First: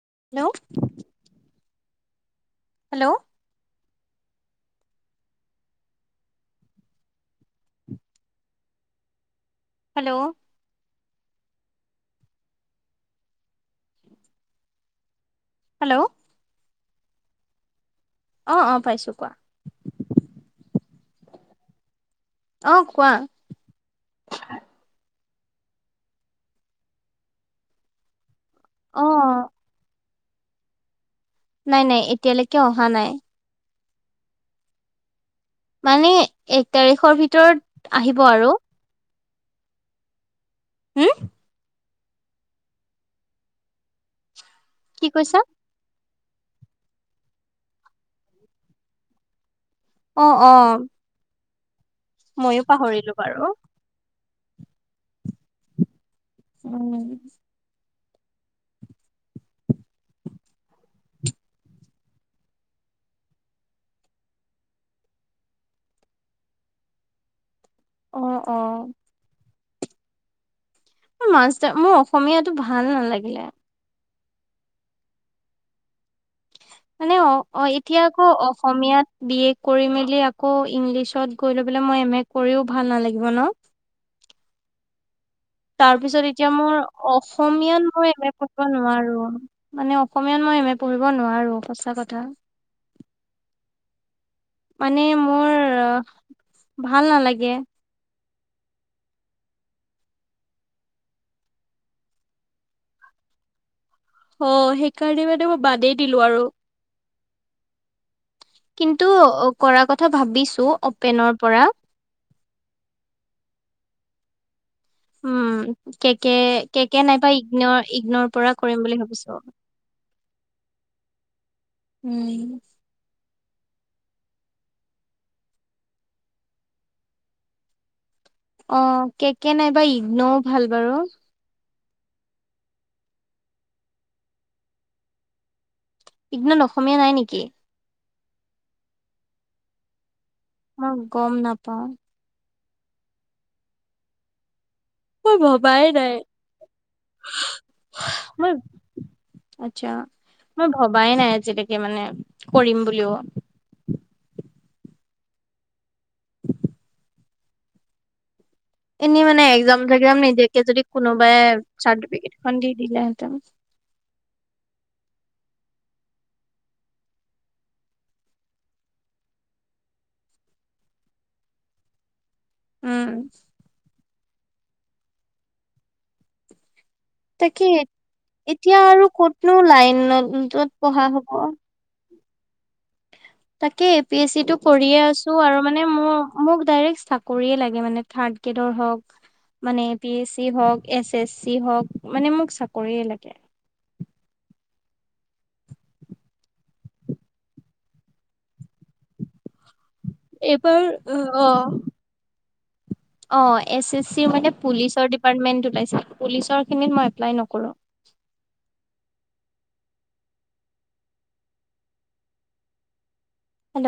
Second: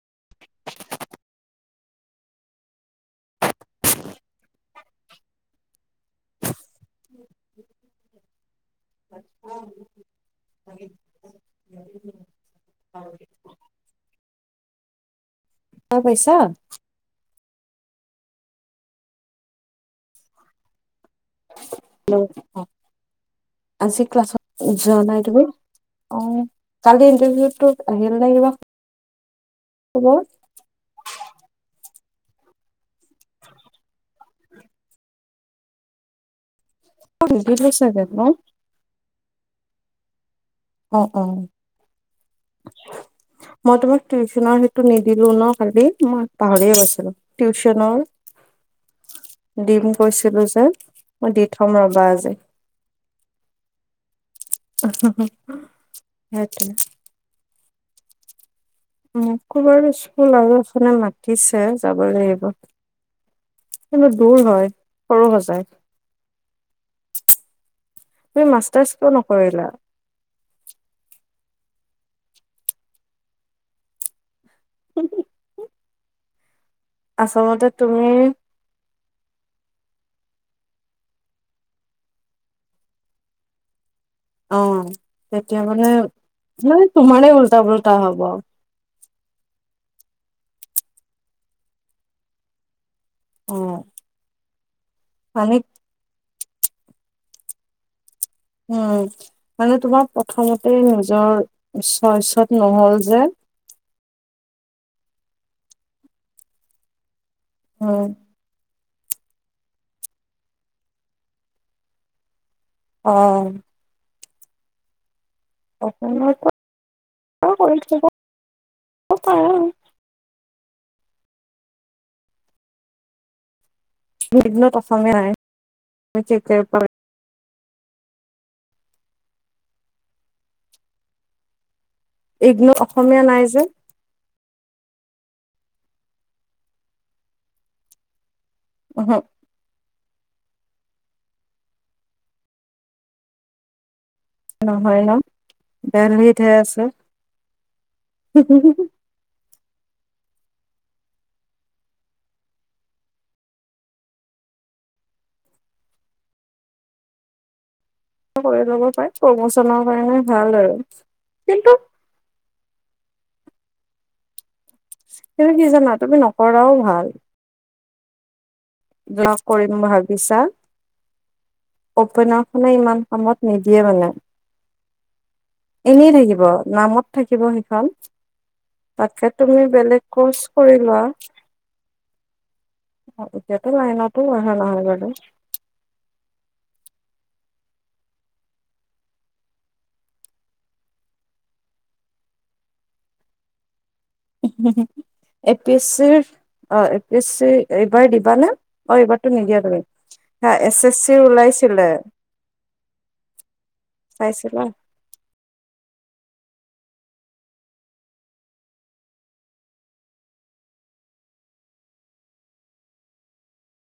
Hello. Hello. [inaudible] Hello. আৰু ন hello পইছা অহ অ' পাইছো কোৱা অহ। অ' কোৱা আজি ক্লাছ যোৱা নাই তুমি। অ' কালি ইণ্টাৰভিউটো আহিব লাগিব। অ'। খবৰ। নাই, নাই এতিয়ালেকে অহা নাই। মানে এক তাৰিখৰ নিদিলো ভিতৰত চাগে ন? আহিব আৰু অ', হুম -অ'। মই তোমাক টিউচনৰ সেইটো কি নিদিলো কৈছা ন' কালি মই পাহৰি গৈছিলো টিউশ্যনৰ দিম অ কৈছিলো অ যে, মই দি থম ৰ' ময়ো পাহৰিলো বাৰু উহ হো উম'। খবৰ বাৰু পাইছো আৰু এফালে মাতিছে যাবই লাগিব। কিন্তু দূৰ হয় সৰু সজাই। অ তুমি অ মাষ্টাৰছ কিয় নকৰিলা? মাছটাৰ মোৰ অসমীয়াটো ভাল নালাগিলে। [unintelligible] মানে আচলতে অ'-অ' এতিয়া তুমি আকৌ অসমীয়াত বি এ কৰি মেলি আকৌ ইংলিছত গৈ লৈ পেলাই মই এম এ কৰিও ভাল নালাগিব ন। অ' তেতিয়া মানে তাৰ পিছত এতিয়া মোৰ মানে তোমাৰে উল্টা অসমীয়াত পুল্টা মই এ হব মে' কৰিব নোৱাৰো। মানে অসমীয়াত মই এম এ পঢ়িব নোৱাৰো সঁচা কথা। অ মানে মানে মোৰ ভাল নালাগে উম মানে তোমাৰ প্ৰথমতে নিজৰ চইচত নহল যে অ সেইকাৰণে মানে মই বাদেই দিলো আৰু অ কিন্তু কৰা কথা ভাবিছো অপেনৰ পৰা অ উম অসমৰ কেকে কেকে নাইবা পৰা কৰি ইগ্নৰ থব ইগ্নৰ পৰা কৰিম বুলি ভাবিছো [unintelligible] উম ইগ্নত অসমীয়াই কেকে অ কে কে নাইবা ইগ্নও ভাল বাৰু ইগ্নো অসমীয়া নাই যে ইগনত অসমীয়া নাই নিকি উহু অ গম নাপাও নহয় ন মই ভবাই নাই দেলহিতহে আছে মই আত ছা মই ভবাই নাই আজিলকে মানে কৰিম বুলিও কৰি ল'ব পাৰি এনেই মানে প্ৰমোচনৰ এক্জাম কাৰণে চেকজাম ভাল নিদিয়াকে আৰু যদি কোনোবাই কিন্তু চাৰ্টিফিকেট খন দি দিলেহেঁতেন। তুমি কি জানা তুমি নকৰাও ভাল। ব্লগ কৰিম ভাবিছা‌ অপেনত মানে ইমান উম, কামত নিদিয়ে মানে। এনেই থাকিব নামত থাকিব তাকে সেইখন এতিয়া আৰু তাকে ক'তনো তুমি বেলেগ কৰ্চ লাইনতত কৰি লোৱা। পঢ়া হ'ব। এতিয়াতো তাকে এ পি লাইনতো এছ চি অহা টো নহয় কৰিয়ে বাৰু আছো আৰু মানে মোৰ মোক ডাইৰেক্ট চাকৰিয়ে লাগ মানে থাৰ্ড গ্ৰেডৰ হওক- মানে বি এছ চি হওক এছ এছ চি হওক মানে মোক চাকৰিয়ে লাগে। উ উ [unintelligible] এ পি এছ চি অ এ পি এছ চি এইবাৰ দিবানে অ এইবাৰতো নিদিয়া তুমি হা এইপ এছ এছ চিৰ অ। ওলাইছিলে অ এছ এছ চিৰ মানে চাইছিলা পুলিচৰ ডিপাৰ্টমেন্ট ওলাইছিল। পুলিচৰ খিনিত মই এপ্লাই নকৰোঁ। Hello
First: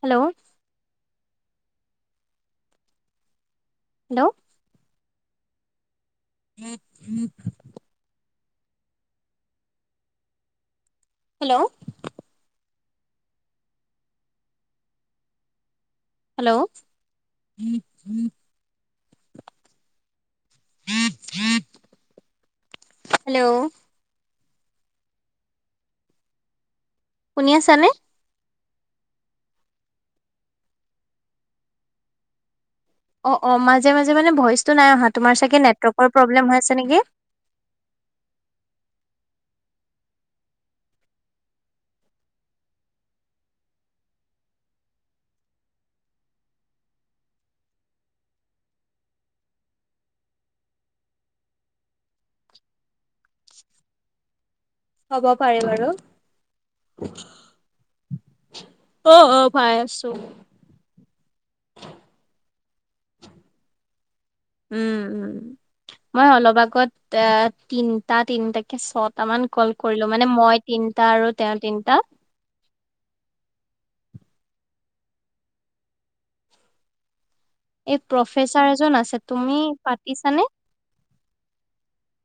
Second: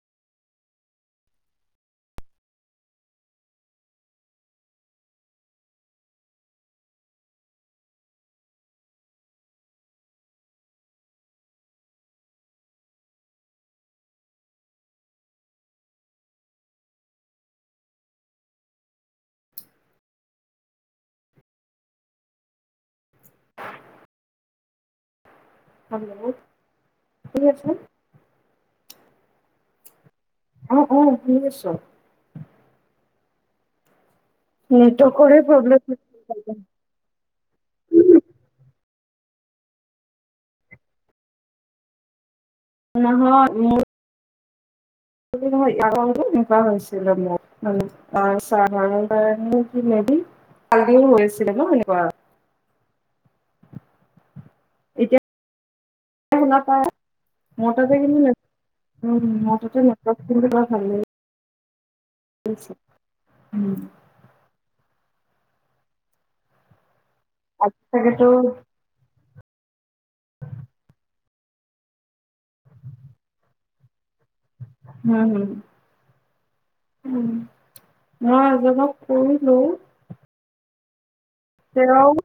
hello hello [unintelligible] hello hello hello hello শুনি আছা নে? আহ অ শুনি আছো অ অ মাজে মাজে- টে মানে ভইচ নাই অহা নেটৱৰ্কৰে তোমাৰ চাগে প্ৰব্লেম নেটৱৰ্কৰ প্ৰব্লেম নেকি? নহৈ মোৰ - এনেুৱা হৈছিল মোৰ চ ম [inaudible] কালিও হৈছিলে ন এনেকুৱা হব পাৰে বাৰু। শ ন প অ অ পাই আছো। [inaudible] [unintelligible] ছ উম! উম! উম! মই অলপ আগত আহ, আজি তিনটা চাগেতো তিনিটাকে চত দুটামান কল কৰিলোঁ মানে মই তিনটা আৰু তেওঁ তিনিটা হোম, হোম, উম! এই মই প্ৰফেচাৰ এজনক এজন আছে তুমি কৰিলো পাতিছানে? হেল্ল'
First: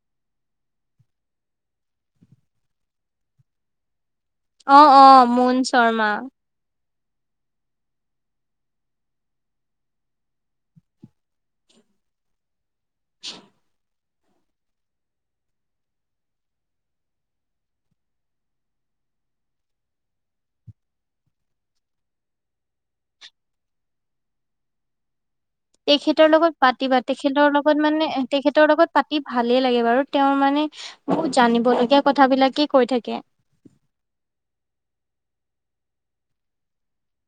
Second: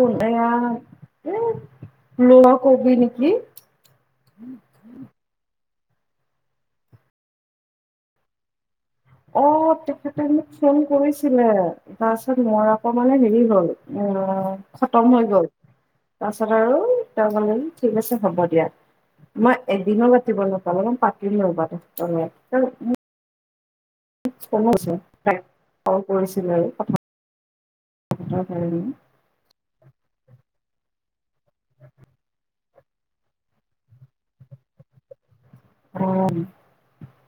উম! এয়া, লোৱা কবি নেকি, অ, অ, মৌন শৰ্মা অ তেখেতে মোক ফোন কৰিছিলে তাৰপিছত মই আকৌ মানে হেৰি হল উম! খতম হৈ গ'ল। তাৰপাছত আৰু তেওঁ কলে ঠিক আছে হ'ব দিয়া। মই এদিনো পাতিব নাপালো মই পাতি লবা তুমি ক আছে [unintelligible] তেখেতৰ লগত পাতিবা তেখেতৰ লগত লগত মানে পতাৰ তেখেতৰ কাৰণে লগত পাতি ভালেই লাগে বাৰু তেওঁৰ মানে জানিবলগীয়া কথাবিলাকেই কৈ থাকে অ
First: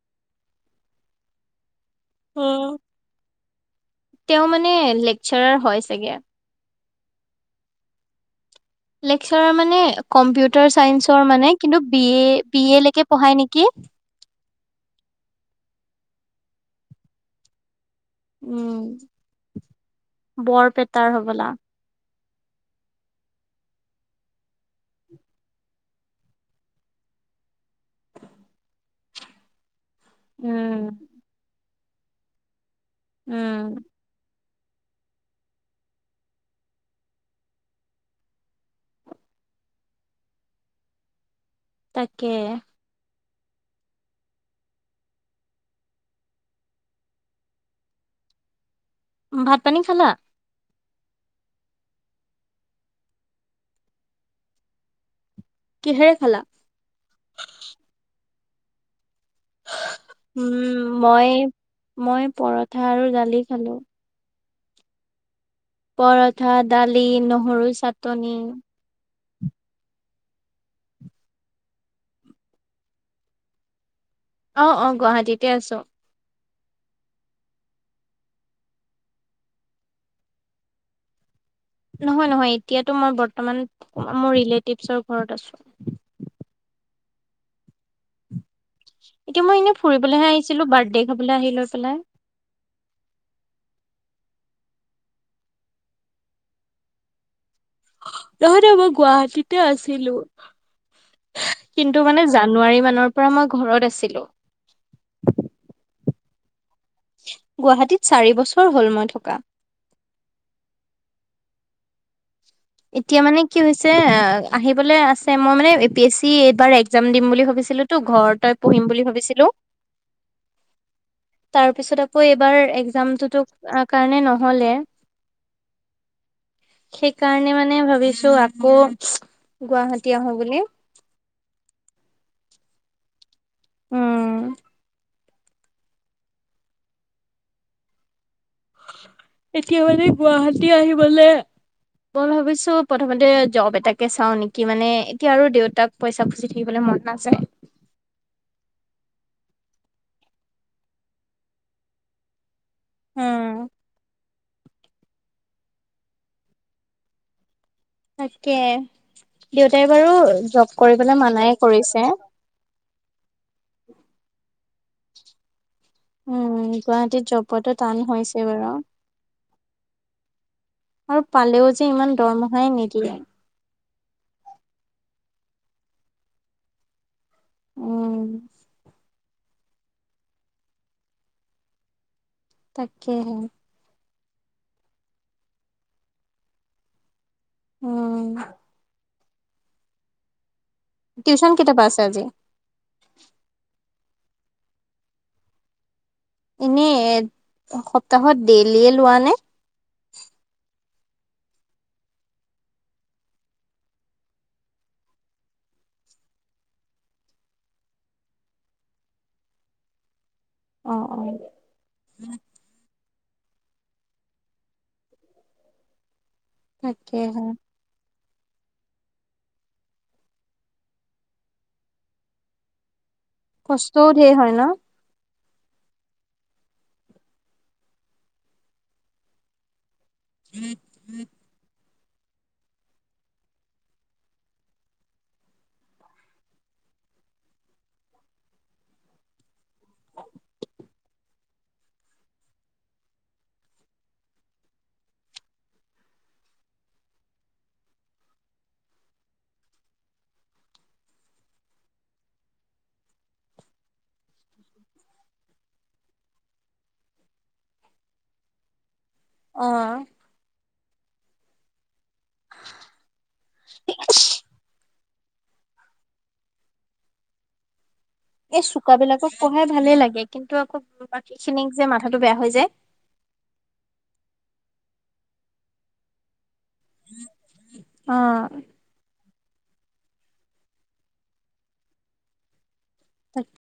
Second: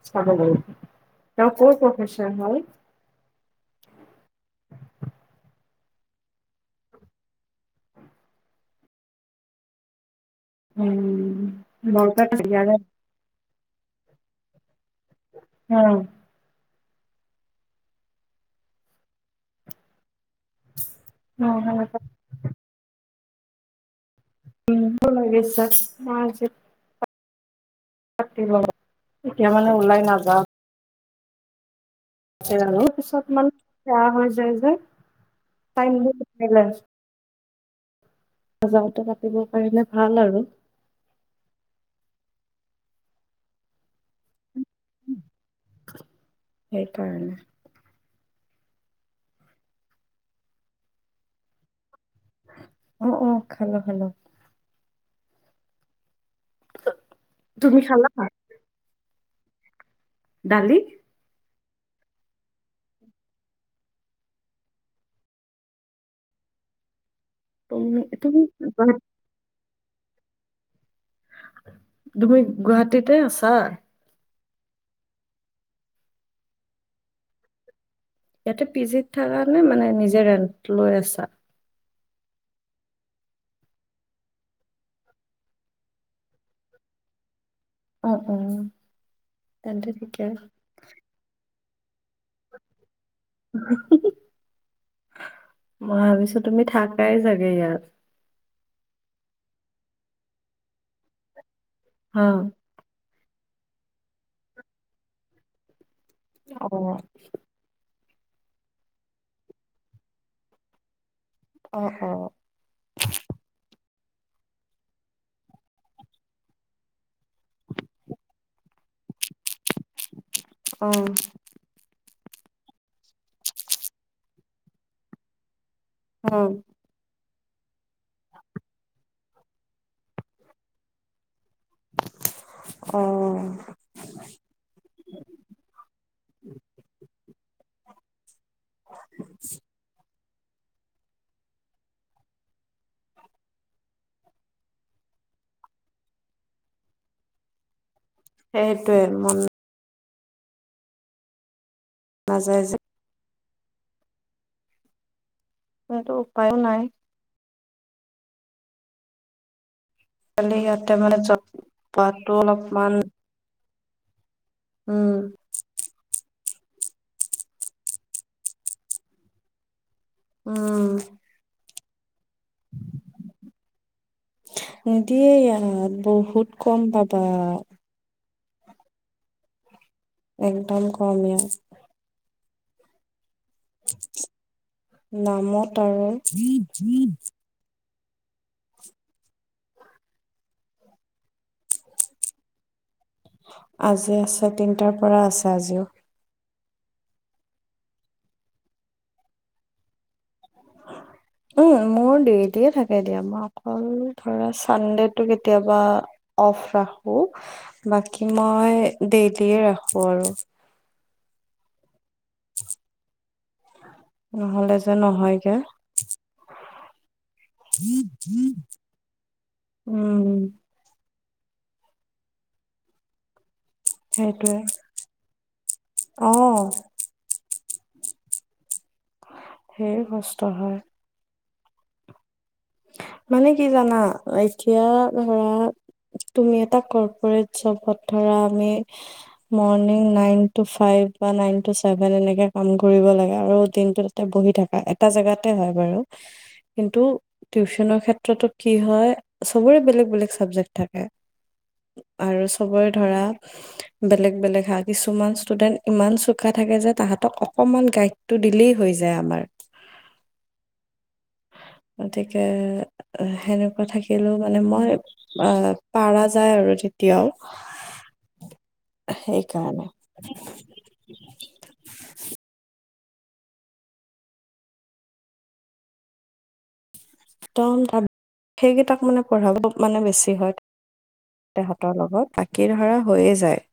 চাব লাগিব উম, [unintelligible] তেওঁ মানে লেকচাৰাৰ হয় লাগে লেকচাৰৰ মানে কম্পিউটাৰ চাইন্সৰ মানে কিন্তু উম বি এ বৰপেটা বি ইয়াৰে এ লৈকে পঢ়ায় নেকি? উম! উম! বৰপেটাৰ হবলা। অ', সেনেকুৱা [unintelligible] এতিয়া মানে ওলাই উম! জান পিছত মানে উম বেয়া হৈ যায় পাই [unintelligible] বজাৰতে কাতিব পাৰিলে ভাল আৰু তাকে সেই কাৰণে ভাত-পানী খালা? অ অ খালোঁ খালোঁ কিহেৰে খালা? তুমি খালা দালি উম! মই মই পৰঠা আৰু দালি খালোঁ। পৰঠা দালি নহৰু তুমি চাটনি তুমি গুৱাহাটী তুমি গুৱাহাটীতে আছা? অ অ গুৱাহাটীতে আছোঁ। ইয়াতে পি জিত থকা নহয় মানে নিজে ৰেণ্ট লৈ আছা? নহয় নহয় এতিয়াতো মই বৰ্তমান মোৰ ৰিলেটিভছৰ ঘৰত আছোঁ। [inaudible] উম! উম! এতিয়া মই এনে ফুৰিবলৈহে আহিছিলোঁ বাৰ্থডে খাবলৈ আহি লৈ পেলাই [inaudible] মই ভাবিছোঁ তুমি থাকাই চাগে ইয়াত নহয়, নহয় মই গুৱাহাটিতে আছিলোঁ কিন্তু মানে হা জানুৱাৰী মানৰ পৰা মই ঘৰত আছিলোঁ। অ, গুৱাহাটীত চাৰি বছৰ হ'ল মই থকা। অ- অ- ছে আহিবলৈ আছে মই মানে এ পি এছ চি এইবাৰ একজাম দিম। ভছিলো ত ঘ তই পিম বুলি ভাবিছিলো অ তাৰ পিছত আ ঐ এইবাৰ এক্জামতো কাৰণে নহলে আহ। সেইকাৰণে মানে ভাবিছো আকৌ গুৱাহাটী আহো বুলি অ উম এতিয়া মানে গুৱাহাটী আহিবলৈ মই ভাবিছো প্ৰথমতে জব এটাকে চাও নেকি মানে এতিয়া আৰু দেউতাক পইচা ফুচি থাকিবলৈ মন আছে সেইটো মন‌ নাজাই উম সেটো উপায়ো নাই। তাকে দে তাই বাৰু খালি যাব ইয়াতে মানে কৰিবলৈ জব মানাই কৰিছে। পোৱাতো অলপমান উম উম গুৱাহাটীত জবটো টান হৈছে বাৰু উম আৰু পালেও যে ইমান দৰমহাই নিদিয়ে। অ বহুত কম পাবা। উম একদম কম ই তাকেহে নামত আৰু। উম টিউশন কেতিয়া‌ পা আছে আজি? আজি আছে তিনিটাৰ পৰা আছে আজিও। এনে সপ্তাহত ডেইলিয়ে লোৱা নে উম উ। মোৰ দেটিয়ে থাকে দিয়া মই অকল ধৰা চানডেটো কেতিয়াবা অফ ৰাখ বাকী মই ডেইলি ৰাখোঁ আৰু অ অ। নহ'লে যে নহয়গে তাকে হে উম উম। কষ্টও ধেৰ হয় ন। অহ ধেই কষ্ট হয়। মানে কি জানা এতিয়া ধৰা তুমি এটা কৰপৰেত চবত ধৰা, morning nine two five nine two seven এনেকে কাম কৰিব লাগে আৰু দিনটো তাতে বহি থাকা এটা জেগাতে হয় বাৰু কিন্তু। টিউশচনৰ ক্ষেত্ৰতো কি হয় সবৰে বেলেগ বেলেগ চাবজেক্ট থাকে। আৰু চবৰে ধৰা বেলেগ বেলেগ হা কিছুমান ষ্টুডেন্ট ইমান চুকা থাকে, কে যে তাহাঁতক ক অকমান গাইডটো দিলেই হৈ যায় আমাৰ অ গতিকে সেনেকুৱা থাকিলেও মানে মই আহ পাৰা যায় আৰু তেতিয়াও। এই চোকাবিলাকক পঢ়াই সেইকাৰণে ভালে লাগে কিন্তু আকৌ বাকী খিনিক যে মাথাটো বেয়া হৈ যায়। একদম অ সেইকেইটাক মানে। পঢ়াবোৰ মানে বেছি হয় তাহাঁতৰ লগত বাকী ধৰা হৈয়ে তাকে যায়।